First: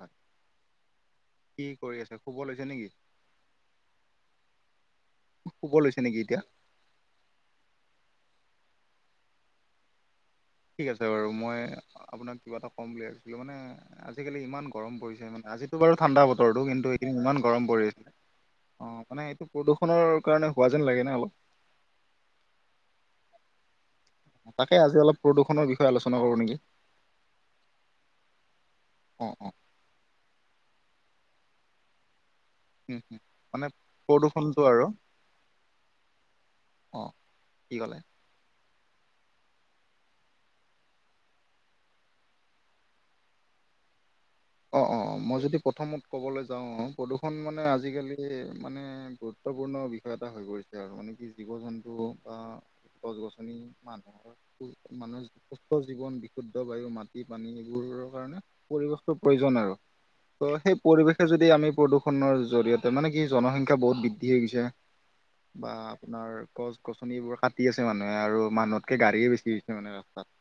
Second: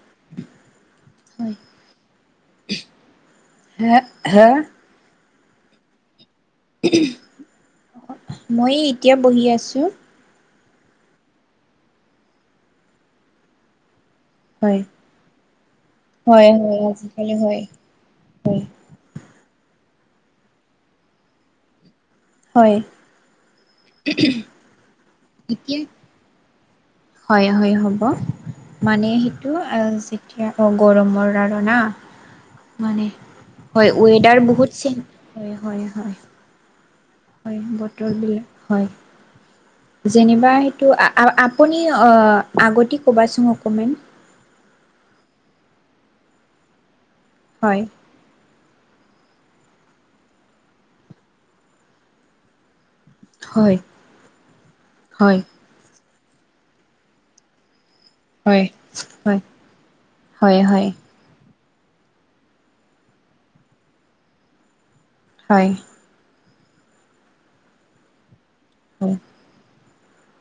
থাক হয় কি কৰি আছা, শুব লৈছা নেকি হা হা শুব লৈছা নেকি এতিয়া মই এতিয়া বহি আছো ঠিক আছে বাৰু মই আপোনাক কিবা এটা ক'ম বুলি ভাবিছিলোঁ মানে আজিকালি ইমান হয়। গৰম পৰিছে মানে আজিতো বাৰু ঠাণ্ডা হয় বতৰতো হয় কিন্তু এদিন আজিকালি ইমান হয়। গৰম পৰি আছে হয়। অ মানে এইটো প্ৰদূষণৰ কাৰণে হোৱা যেন লাগে নে অলপ হয় তাকে আজি অলপ প্ৰদূষণৰ এতিয়া বিষয়ে আলোচনা কৰো নেকি হয় হয় হ'ব মানে অ অ সেইটো যেতিয়া অ গৰমৰ আৰু না উম, মানে উম। মানে হয় ৱেডাৰ প্ৰদূষণটো বহুত আৰু চেনচ হয় হয় হয় অ হয় কি ক'লে বতৰবিলাক হয় যেনিবা সেইটো আ-আ-আপুনি অ-আগতে ক'বাচোন অকমান অ অ মই যদি প্ৰথমত ক'বলৈ যাওঁ অ প্ৰদূষণ মানে হয় আজিকালি সেই মানে গুৰুত্বপূৰ্ণ বিষয় এটা হৈ পৰিছে আৰু মানে কি জীৱ জন্তু বা গছ -গছনি হয় মানুহৰ হয় মানুহ জীৱন বিশুদ্ধ বায়ু, মাটি, পানী সেইবোৰৰ কাৰণে হয় পৰিৱেশটো হয় প্ৰয়োজন আৰু হয় ত' সেই হয় পৰিৱেশ যদি আমি প্ৰদূষণৰ জৰিয়তে মানে কি জনসংখ্যা বহুত বৃদ্ধি হৈ গৈছে হয় বা আপোনাৰ গছ-গছনিবোৰ কাটি আছে মানুহে আৰু মানুহতকে হয় গাড়ীয়ে বেছি হৈছে মানে ৰাস্তাত।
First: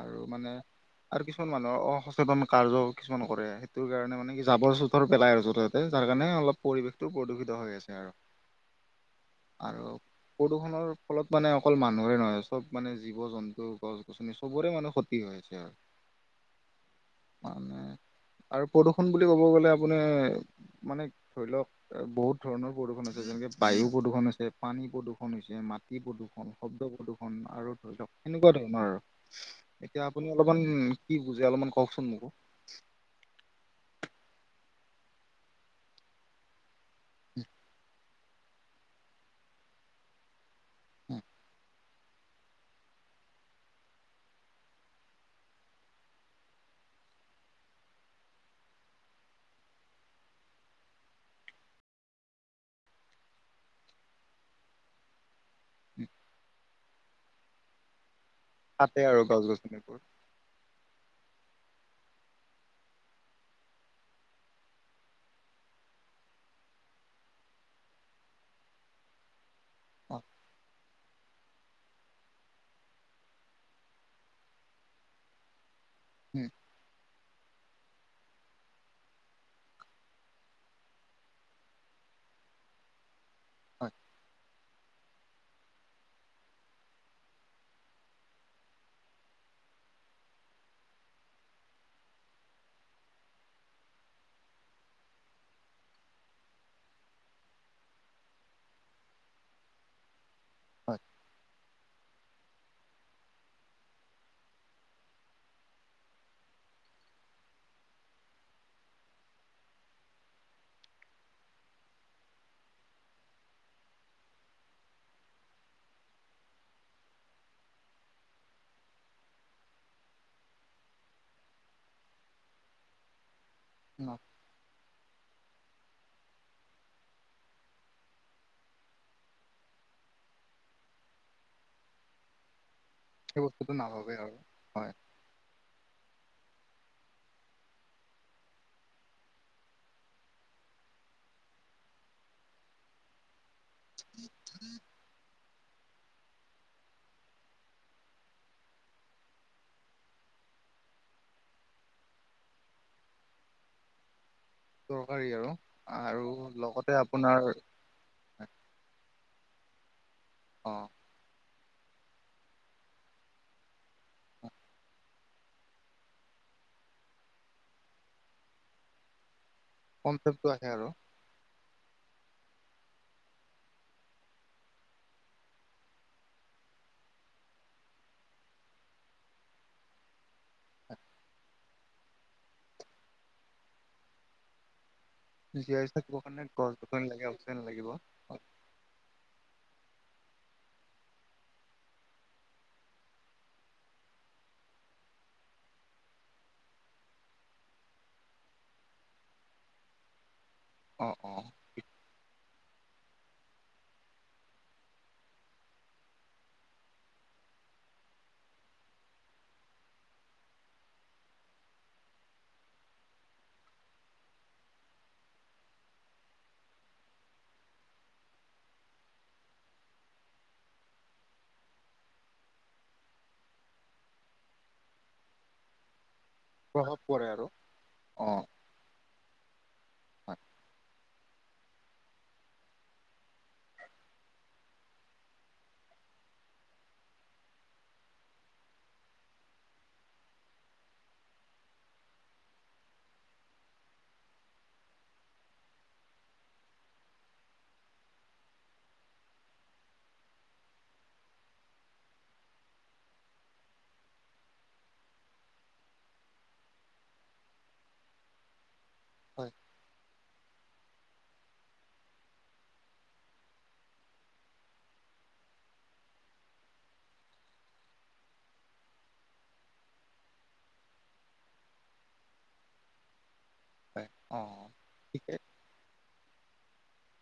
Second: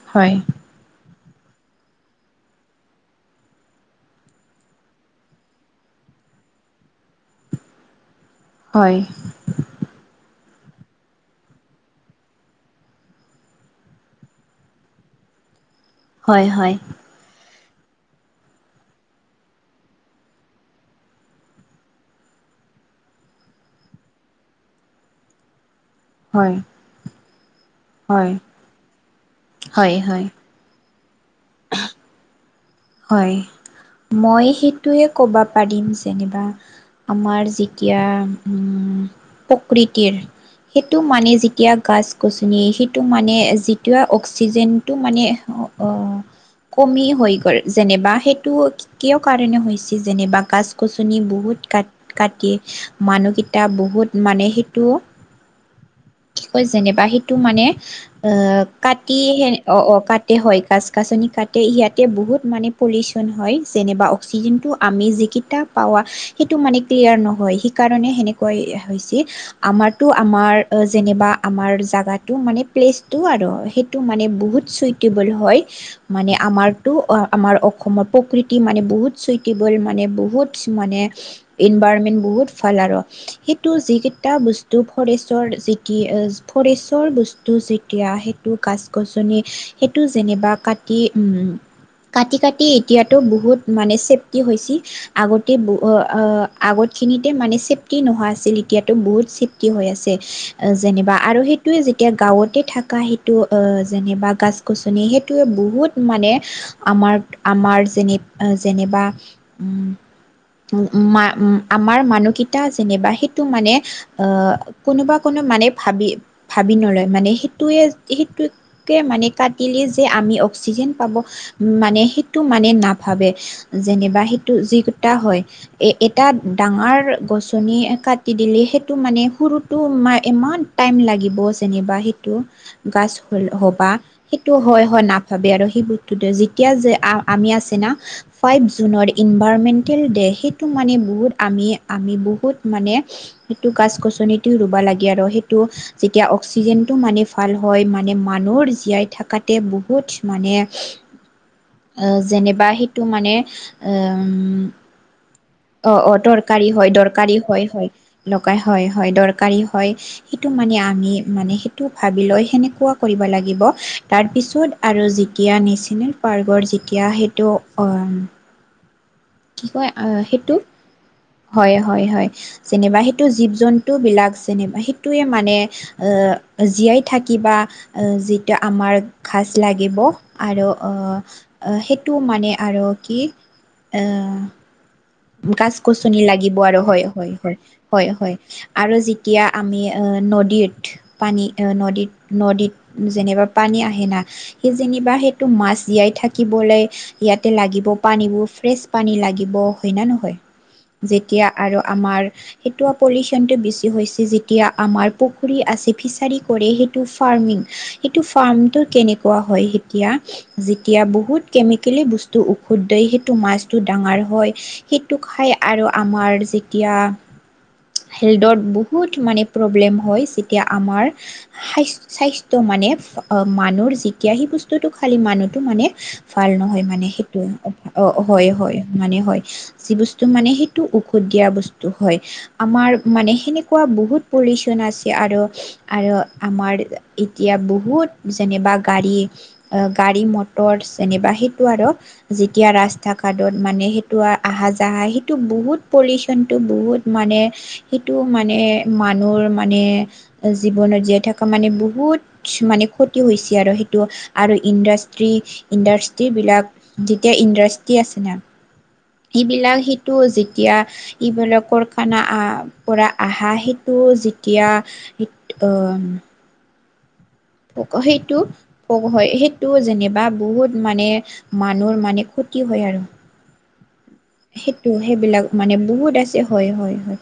আৰু হয় মানে আৰু কিছুমান মানুহৰ অসচেতন কাৰ্য কিছুমান কৰে সেইটোৰ কাৰণে মানে কি জাবৰ-জোথৰ পেলাই আৰু য'তে- ত'তে যাৰ কাৰণে অলপ পৰিৱেশটো প্ৰদূষিত হৈ আছে আৰ। [inaudible] হয়। আৰব প্ৰদূষণৰ ফলত মানে অকল মানুহৰে নহয় চব মানে জীৱ-জন্তু, গছ-গছনি চবৰে মানে ক্ষতি হৈ আছে আ [inaudible] হয় হয়। মানে আৰু প্ৰদূষণ বুলি ক'ব গ'লে আপুনি মানে ধৰি লওক বহুত ধৰণৰ প্ৰদূষণ আছে যেনেকে বায়ু প্ৰদূষণ আছে পানী প্ৰদূৰষণ হৈছে মাট- টি হয় প্ৰদূষণ, শব্দ প্ৰদূষণ আৰু ধৰি লওক হয় সেনেকুৱা ধৰণৰ আৰু হয় এতিয়া হয় আপুনি অলপ অলমান কি বুজে অলপমান কওকচোন মোকো? হয় মই সেইটোৱে ক'বা পাৰিম যেনিবা আমাৰ যেতিয়া উম প্ৰকৃতিৰ সেইটো মানে যেতিয়া গাছ-গছনি সেইটো মানে যিটো অক্সিজেনটো মানে অ অ কমি হৈ গ'ল। যেনেবা সেইটো কিয় কাৰণে হৈছে যেনিবা গাছ-গছনি বহুত কাট- কাটি মানুহকেইটা বহুত মানে সেইটো কি [unintelligible] কয় যেনেবা সিটো মানে অ কাটে আৰু কাটি গছ হে অ গছনিবোৰ অ কাট তে হয় কাছ কাছনি কাটে ইয়াতে বহুত মানে পলিউচন হয় যেনেবা অক্সিজেনটো আমি যিকেইটা পাৱা সেইটো মানে ক্লিয়াৰ নহয় সেইকাৰণে সেনেকুৱাই হৈছে। আমাৰতো অ আমাৰ নেবা আমাৰ জোগাটো মানে প্লেচটো আৰু সেইটো মানে বহুত চুইটেবল হয়। মানে উম আমাৰতো অ আমাৰ অ সম প্ৰকৃতি মানে বহুত চুইটেবল মানে বহুত মানে ইনভাৰণমেন্ট বহুত ভাল আৰ সেইটো হয় যিকেইটা বস্তু ফৰেষ্ট যৰ যি টি ফৰেষ্টৰ বস্তু যেতিয়া সেইটো গাছ-গছনি সেইটো যেনিবা কাটি উম উম। কাটি কাটি এতিয়াতো বহুত মানে চেফটি হৈছি। আগতে বো ৱা আ আগতখিনিতে মানে চছেফটি নোহোৱা আছিল এতিয়াতো বহুত চছেফটি হৈ আছে। আ হয় যেনিবা আৰু সেইটোয়ে যেত- এতিয়া গাঁৱতে থকা সেইটো যেনিবা গাছ-গছনি সেইটোৱে বহুত মানে আমাৰপ আমাৰ যেনিপ যেনেবা উম উ মা আমাৰ মানুকিতা যেনিবা সেইটো মানে আহ। কোনোবা কোনো মানে ভাবি ভাবি নলয় মানে সেইটোয়ে সেইটোৱে কে মানে কাটিলে যে আমি অক্সিজেন পাব উ মানে সেইটো মানে নাভাবে ন, যেনিবা সেইটো যিকোটা হয়। এ এটা ডাঙৰ গছনি কাটি দিলে সেইটো মানে সৰুত টো মাই টাইম লাগিব যেনিবা সেইটো গছ সেই হল বস্তুটো হ'বা নাভাবে আৰু সেইটো হয় হয় না- ভাবে আৰু সেই বোটটোটোৱে যেতিয়া যে আমি আছে না ফাইভ জুনৰ ইনভাৰমেণ্টেল ডে সেইটো মানে বহুত আমি আমি বহুত মানে সেইটো গাছ-গছনিটো ৰুবা লাগে আৰু সেইটো যেতিয়া অক্সিজেনটো মানে ভাল হয়, মানে মানুহৰ জীয়াই থকাতে বহুত মানে [unintelligible] [inaudible] [unintelligible] যেনেবা সেইটো মানে আহ দৰকাৰী আৰু। [unintelligible] অ-অ, দৰকাৰী হয়, লগতে দৰকাৰী আপোনাৰ হয়-হয়। [unintelligible] দৰকাৰ হয়-হয়। দৰকাৰী হয় সেইটো অ মানে আমি মানে সেই [unintelligible] যিটো ভাবি লয় সেনেকুৱা কৰিব লাগিব তাৰপিছত আৰু [unintelligible] [unintelligible] এতিয়া নেশ্যনেল পাৰ্কৰ যেতিয়া সেইটো অ [unintelligible] কয় আহ কনচেপ্টটো সেইটো। আহে আৰু হয়-হয়-হয়। যেনিবা সেইটো জীৱ-জন্তুবিলাক যেনেবা সেইটোৱেই মানে [unintelligible] আহ জীয়াই থাকি বা [unintelligible] আহ যিটো আমাৰ ঘাচ লাগিব আৰু আহ [unintelligible] আহ সেইটো মানে আৰু কি [unintelligible] আহ জীয়াই থাকিব গছ-গছনি কাৰণে লাগিব গছ আৰু গছনি লাগে অক্সিজেন লাগিব হয়-হয়-হয়-হয়-হয়। অ [unintelligible] আৰু যেতিয়া আমি [unintelligible] নদীত পানী [unintelligible] নদীত-নদীত যেনেবা পানী আহে না সি যেনিবা সেইটো মাছ জীয়াই থাকিবলৈ [unintelligible] ইয়াতে লাগিব পানীবোৰ ফ্ৰেচ পানী লাগিব। [unintelligible] হয় না নহয়? অ যেতিয়া আৰু আমাৰ [unintelligible] সেইটো [unintelligible] পলিউচনটো বেছি হৈছে যেতিয়া আমাৰ পুখুৰী আছে, ফিছাৰী কৰে সেইটো ফাৰ্মিং। সেইটো ফাৰ্মটো কেনেকুৱা হয় এতিয়া [inaudible] যেতিয়া বহুত কেমিকেলি বস্তু ঔষধ দি সেইটো মাছটো ডাঙৰ হয়। [unintelligible] সেইটো খাই আৰু আমাৰ যেতিয়া [inaudible] হেল্থদত বহুত মানে প্ৰব্লেম হয় যেতিয়া আমাৰ [inaudible] স্বাস [unintelligible] স্বাস্থ্য মানে মানুহৰ যেতিয়া সেই বস্তুটো খালে মানুহটো মানে ভাল নহয় প্ৰভাৱ মানে পৰে সেইটো আৰু অ হয়-হয় মানে হয়। [unintelligible] যি বস্তু হয় মানে সেইটো ঔষধ দিয়া বস্তু হয়। আমাৰ মানে সেনেকুৱা বহুত পলিউচন আছে আৰু [inaudible] আৰু আমাৰ এতিয়া বহুত যেনেবা গাড়ী [unintelligible] গাড়ী, মটৰ যেনেবা সেইটো আৰু যেতিয়া ৰাস্তা-ঘাটত মানে সেইটো আ [inaudible] আহা যায় সেইটো বহুত পলিউচনটো বহুত মানে [inaudible] সেইটো মানে মানুহৰ মানে [inaudible] জীৱনত জীয়াই থকা মানে বহুত মানে ক্ষতি হৈছে আৰু সেইটো। [inaudible] আৰু ইণ্ডাষ্ট্ৰী-ইণ্ডাষ্ট্ৰিবিলাক যেতিয়া ইণ্ডাষ্ট্ৰি আছেনে [unintelligible] হয় সেইবিলাক সেইটো যি [inaudible] যেতিয়া ইবিলাকৰ কাৰখানা পৰা আহা সেইটো যেতিয়া [unintelligible] [unintelligible] অ! [unintelligible] সেইটো [unintelligible] হয়। সেইটো যেনেবা বহুত মানে মানুহৰ মানে ক্ষতি হয় আৰু। হয় অ সেইটো ঠিকে সেইবিলাক মানে বহুত আছে হয়-হয়-হয়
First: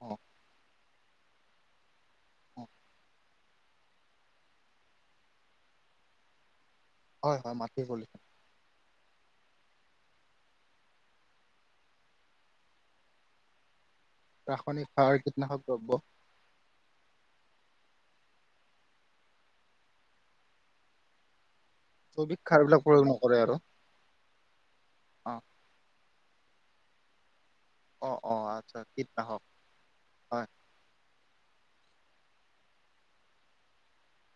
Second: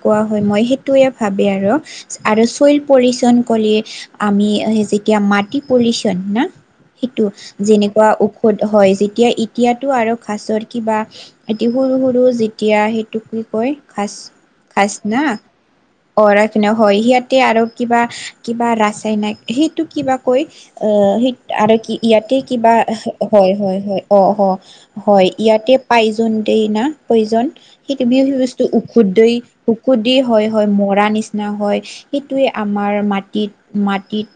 অ হয়। মই সেই [unintelligible] সেইটোৱেই ভাৱে আৰু। আৰু অ চইল পলিউচন ক'লে [unintelligible] আমি যেতিয়া মাটি পলিচন না সেইটো হয় হয় মাটি যেনেকুৱা [inaudible] পলিউচন [unintelligible] হয় যেতিয়া এতিয়াতো আৰু ঘাঁচৰ কিবা এটি সৰু-সৰু যেতিয়া সেইটো কি কয় ঘাঁচ [unintelligible] ৰাসায়নিক সাৰ, কীটনাশক দ্ৰব্য। [unintelligible] অঁৰা কিনে হয় সিয়াতে আৰু কিবা কিবা ৰাসায়নিক সেইটো কিব কৈ আহ সেই আৰু কি ইয়াতে জৈৱিক সাৰ কিবা বিলাক প্ৰয়োগ নকৰে হয় আৰু হয় হয় অহ হয় অ ইয়াতে পাইজন দেই না প্ৰয়োজন সেইটো অ বি অ সেই বস্তু আচ্ছা ঔষুদ্ধেই কীটনাশক ঔষুদ্ধি হয় হয় মৰা নিচিনা নিচনা হয় সেইটোৱে আমাৰ মাটিত মাটিত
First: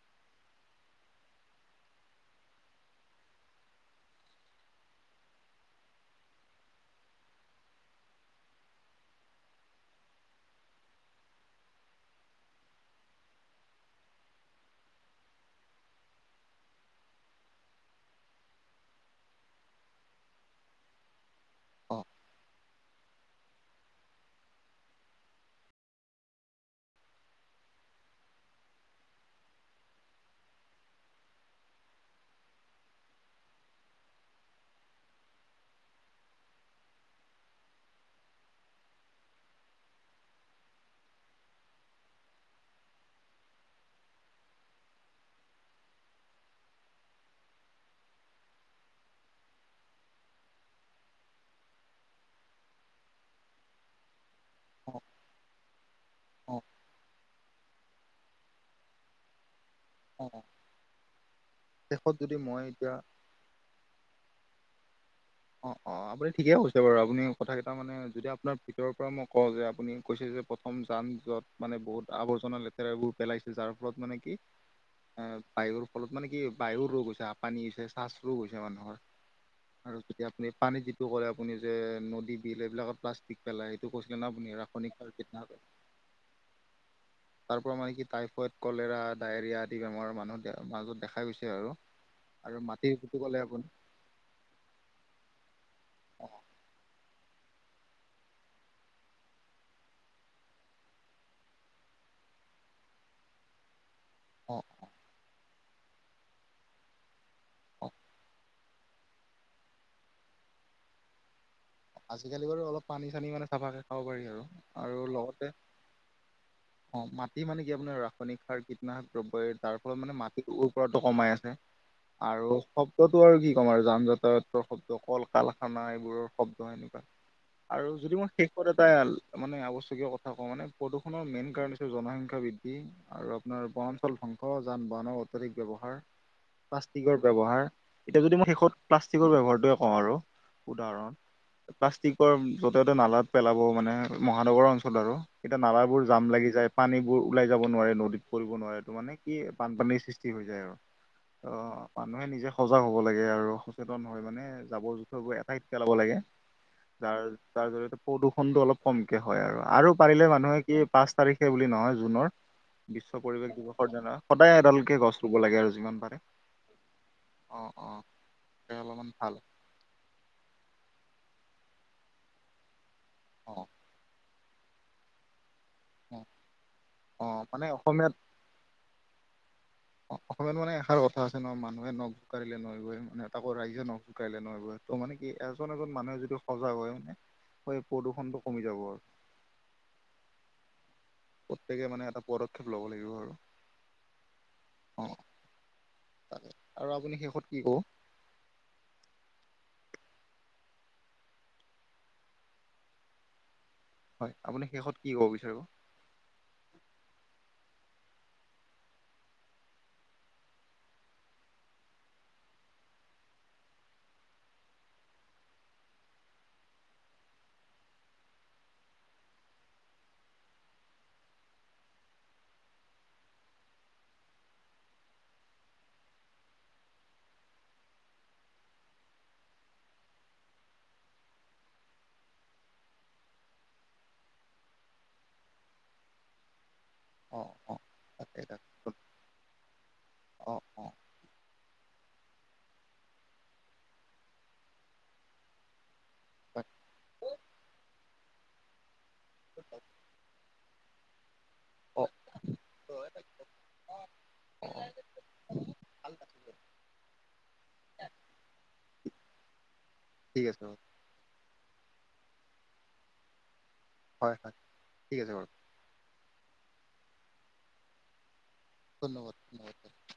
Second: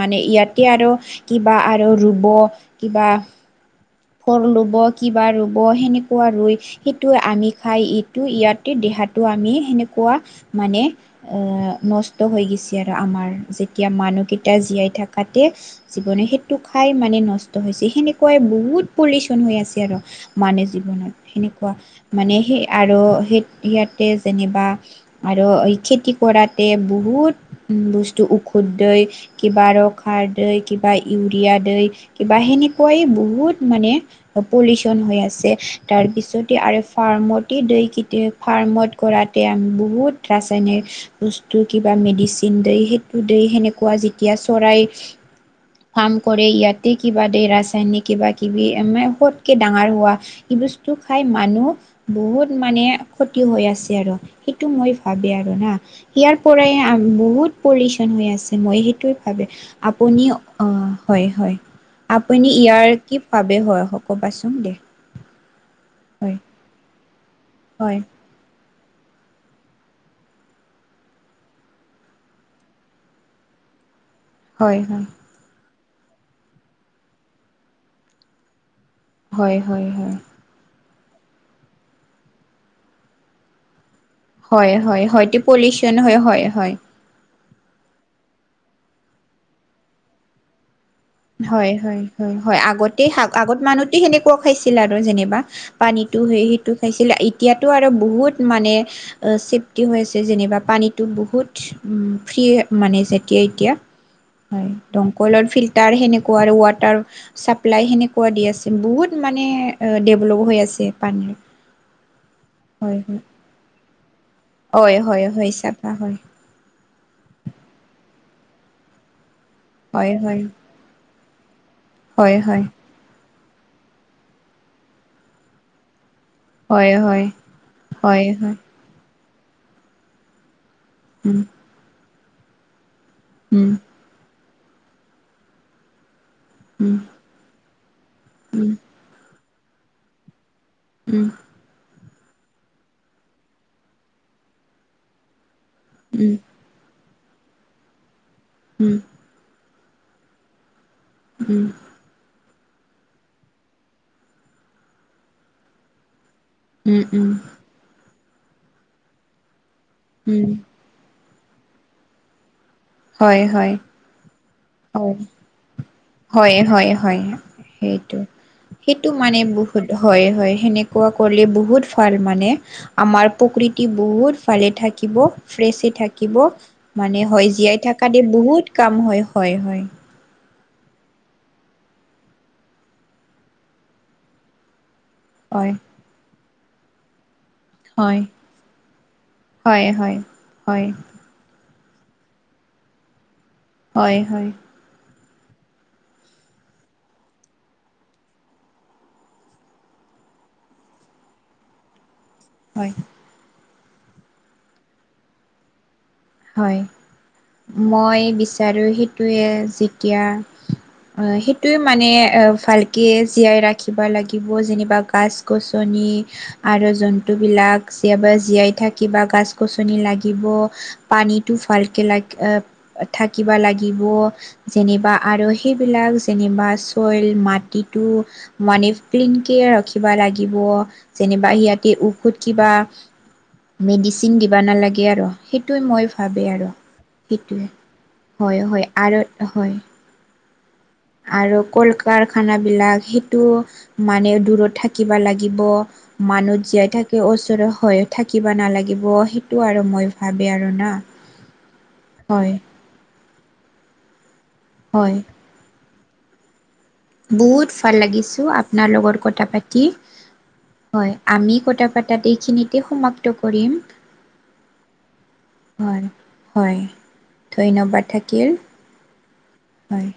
মানে ইয়াতে আৰু কিবা আৰু ৰুব কিবা ফল ৰুব কিবা ৰুব সেনেকুৱা ৰুই সেইটো আমি খাই ইটো ইয়াতে দেহাটো আমি সেনেকুৱা মানে আহ নষ্ট হৈ গৈছে আৰু আমাৰ যেতিয়া মানুহকেইটা জীয়াই থাকতে জীৱনে সেইটো খাই মানে নষ্ট হৈছে সেনেকুৱাই বহুত পলিউচন হৈ আছে আৰু মানুহ জীৱনত সেনেকুৱা অ মানে সেই আৰু সেই ইয়াতে যেনিবা আৰু এই খেতি কৰাতে বহুত বস্তু ঔষধই কিবা ৰস সাৰ দ কিবা ইউৰিয়া দ কিবা সেনেকুৱাই বহুত মানে পলিউচন হৈ আছে তাৰ পিছতে আৰু ফাৰ্মতে দ কে ফাৰ্মত কৰাতে আমি বহুত ৰাসায়নিক বস্তু কিবা মেডিচিন দ সেইটো দ সেনেকুৱা যেতিয়া চৰাই ফাৰ্ম কৰে ইয়াতে কিবা দে ৰাসায়নিক কিবা কিবি মানে ফতকে ডাঙৰ হোৱা এই বস্তু খাই মানুহ বহুত মানে ক্ষতি হৈ আছে আৰু সেইটো মই অ ভাবি আৰু না ইয়াৰ অ পৰাই বহুত পলিউচন হৈ আছে মই সেইটো ভাবে আপুনি অ হয় হয় শেষত যদি আপুনি মই ইয়াৰ এতিয়া কি ভাবে হয় হক'বাচোন দে অ অ আপুনি হয় ঠিকে কৈছে বাৰু আপুনি কথা কেইটা মানে হয় যদি আপোনাৰ তেওঁ পৰা মই কওঁ যে আপুনি কৈছে যে প্ৰথম যান য'ত মানে বহুত আৱৰ্জনা লেতেৰাবোৰ পেলাইছে যাৰ ফলত মানে কি - হয় হয় এ বায়ুৰ ফলত মানে কি বায়ুৰ ৰোগ হৈছে পানী হৈছে চাছ ৰোগ হৈছে মানুহৰ হয় হয় আৰু হয় যেতিয়া আপুনি পানীত যিটো কলে আপুনি যে নদী বিল এইবিলাকত প্লাষ্টিক পেলাই কচলে ন আপুনি হয় ৰাসায়নিক হয় সাৰ হয়টো কীটনাশক পলিউশ্যন হয় হয় হয় তাৰ পৰা মানে কি টাইফইড কলেৰা ডায়েৰিয়া আদি বেমাৰৰ মানুহ মাজত দেখা গৈছে আৰু। হয় হয় হয় আৰু হয় মাটিৰ আগতে যিটো ক'লে আগত আপুনি মানুহ সেনেকুৱাও খাইছিল আৰু যেনিবা পানীটো সেই সেইটো খাইছিল এতিয়া টো আৰু বহুত মানে চেফটি হৈ আছে যেনিবা পানীটো বহুত ফ্ৰী মানে যেতিয়া এতিয়া অ', হয় দমকলৰ ফিল্টাৰ সেনেকুৱা আৰু ৱাটাৰ চাপ্লাই অ', সেনেকুৱা দি আছে বহুত মানে ডেভলপ হৈ আছে পানীৰ আজিকালি বাৰু অলপ হয় পানী হয় চানী মানে চাফাকে খাব পাৰি আৰু হয় আৰু হয় লগতে হয় চাফা হয় অ মাটি মানে কি আপোনাৰ ৰাসায়নিক সাৰ কীটনাশক দ্ৰব্য তাৰ ফলত হয় মানে হয় মাটিত ৰাটো কমাই আছে হয় আৰু হয় সব শব্দতো আৰু কি ক'ম আৰু যান যাতায়তৰ শব্দ কল কালখানা এইবোৰৰ শব্দ হয় ত'হেনেকুৱা হয় আৰু যদি হয় মই শেষ হয় পদত প্ৰায় মানে আৱশ্যকীয় কথা কওঁ মানে প্ৰদূষণৰ উম মেইন কাৰণ হৈছে জনসংখ্যা বৃদ্ধি। আৰু আপোনাৰ উম বনাঞ্চল ধ্বংস যান-বাহনৰ অত্যাধিক ব্যৱহাৰ, উম প্লাষ্টিকৰ ব্যৱহাৰ এতিয়া যদি মই উম শেষত প্লাষ্টিকৰ ব্যৱহাৰটোৱে কওঁ আৰু উদাহৰণ উম উম প্লাষ্টিকৰ য'তে ত'তে নালাত পেলাব মানে মহানগৰৰ অঞ্চলত আৰু এতিয়া নালাত বোৰ জাম লাগি যায় পানীবোৰ ওলাই যাব নোৱাৰে নদীত পৰিব নোৱাৰে উম এইটো মানে কি বানপানীৰ সৃষ্টি হৈ যায় আৰু তো উম মানুহে নিজে সজাগ হ'ব লাগে আৰু সচেতন হৈ মানে জাবৰ জোথৰ গ এঠাইত পেলাব লাগে। উম যাৰ উম যাৰ জৰিয়তে প্ৰদূষণটো অলপ কমকে হয় আৰু পাৰিলে উম মানুহে কি পাঁচ তাৰিখে বুলি নহয় জুনৰ বিশ্ব হয় পৰিৱেশ হয় হয় দিৱসৰ দিনা সদায় এডালকে গছ ৰুব লাগে আৰু যিমান পাৰে। হয় হয় হয় অ অ সেইটো, অলপমান সেইটো ভাল মানে বহুত হয় হয় সেনেকুৱা কৰিলে বহুত ভাল মানে আমাৰ অ প্ৰকৃতি বহুত ভালে থাকিব ফ্ৰেছে অ থাকিব মানে অ হয় জীয়াই অসমীয়া থকা দি বহুত কাম হয় হয় হয়। অ অসমীয়ত মানে এষাৰ কথা আছে ন মানুহে নখ জোকাৰিলে নৈ বয় মানে তাকো ৰাইজে নখ জোকাৰিল নৈ বয় ত' মানে কি? এজন এজন মানুহে যদি সজাগ হয় মানে সেই হয় প্ৰদূষণটো কমি যাব আৰু হয় হয়, হয়। প্ৰত্যেকে মানে এটা পদক্ষেপ ল'ব লাগিব আৰু হয় হয়। অৱ তাকে আৰু আপুনি শেষত কি ক'ব? হয়। হয় আপুনি শেষত কি ক'ব বিচাৰিব? হয়, মই বিচাৰোঁ সেইটোৱে যেতিয়া সেইটোৱে মানে ভালকে জীয়াই ৰাখিব লাগিব যেনিবা গাছ গছনি আৰু জন্তু বিলাক জীয়াই বাই জীয়াই থাকিব বা গছ-গছনি লাগিব। পানীটো ভালকে লাগি থাকিব লাগিব। যেনিবা আৰু সেইবিলাক যেনিবা চইল মাটিটো মানে ক্লিন কেয়াৰ ৰাখিব লাগিব যেনিবা সিহঁতে উখুত কিবা মেডিচিন দিব নালাগে আৰু সেইটোৱে মই ভাবে আৰু অ সেইটোৱে, অ তাকে হয় তাকে হয় আৰু হয়। অ অ আৰু কল-কাৰখানাবিলাক সেইটো মানে দূৰত থাকিব লাগিব। মানুহ তাকে জীয়াই থাকে ওচৰ হৈ থাকিব নালাগিব সেইটো আৰু মই ভাবে আৰু না হয় হয় [inaudible] বহুত ভাল লাগিছে অ আপোনাৰ লগত কথা পাতি। ঠিক আছে বাৰু হয় আমি কথা পাতাত এইখিনিতে সমাপ্ত কৰিম। হয়, হয়, ঠিক আছে বাৰু। হয়, হয়, ধন্যবাদ থাকিল। ধন্যবাদ ধন্যবাদ। হয়।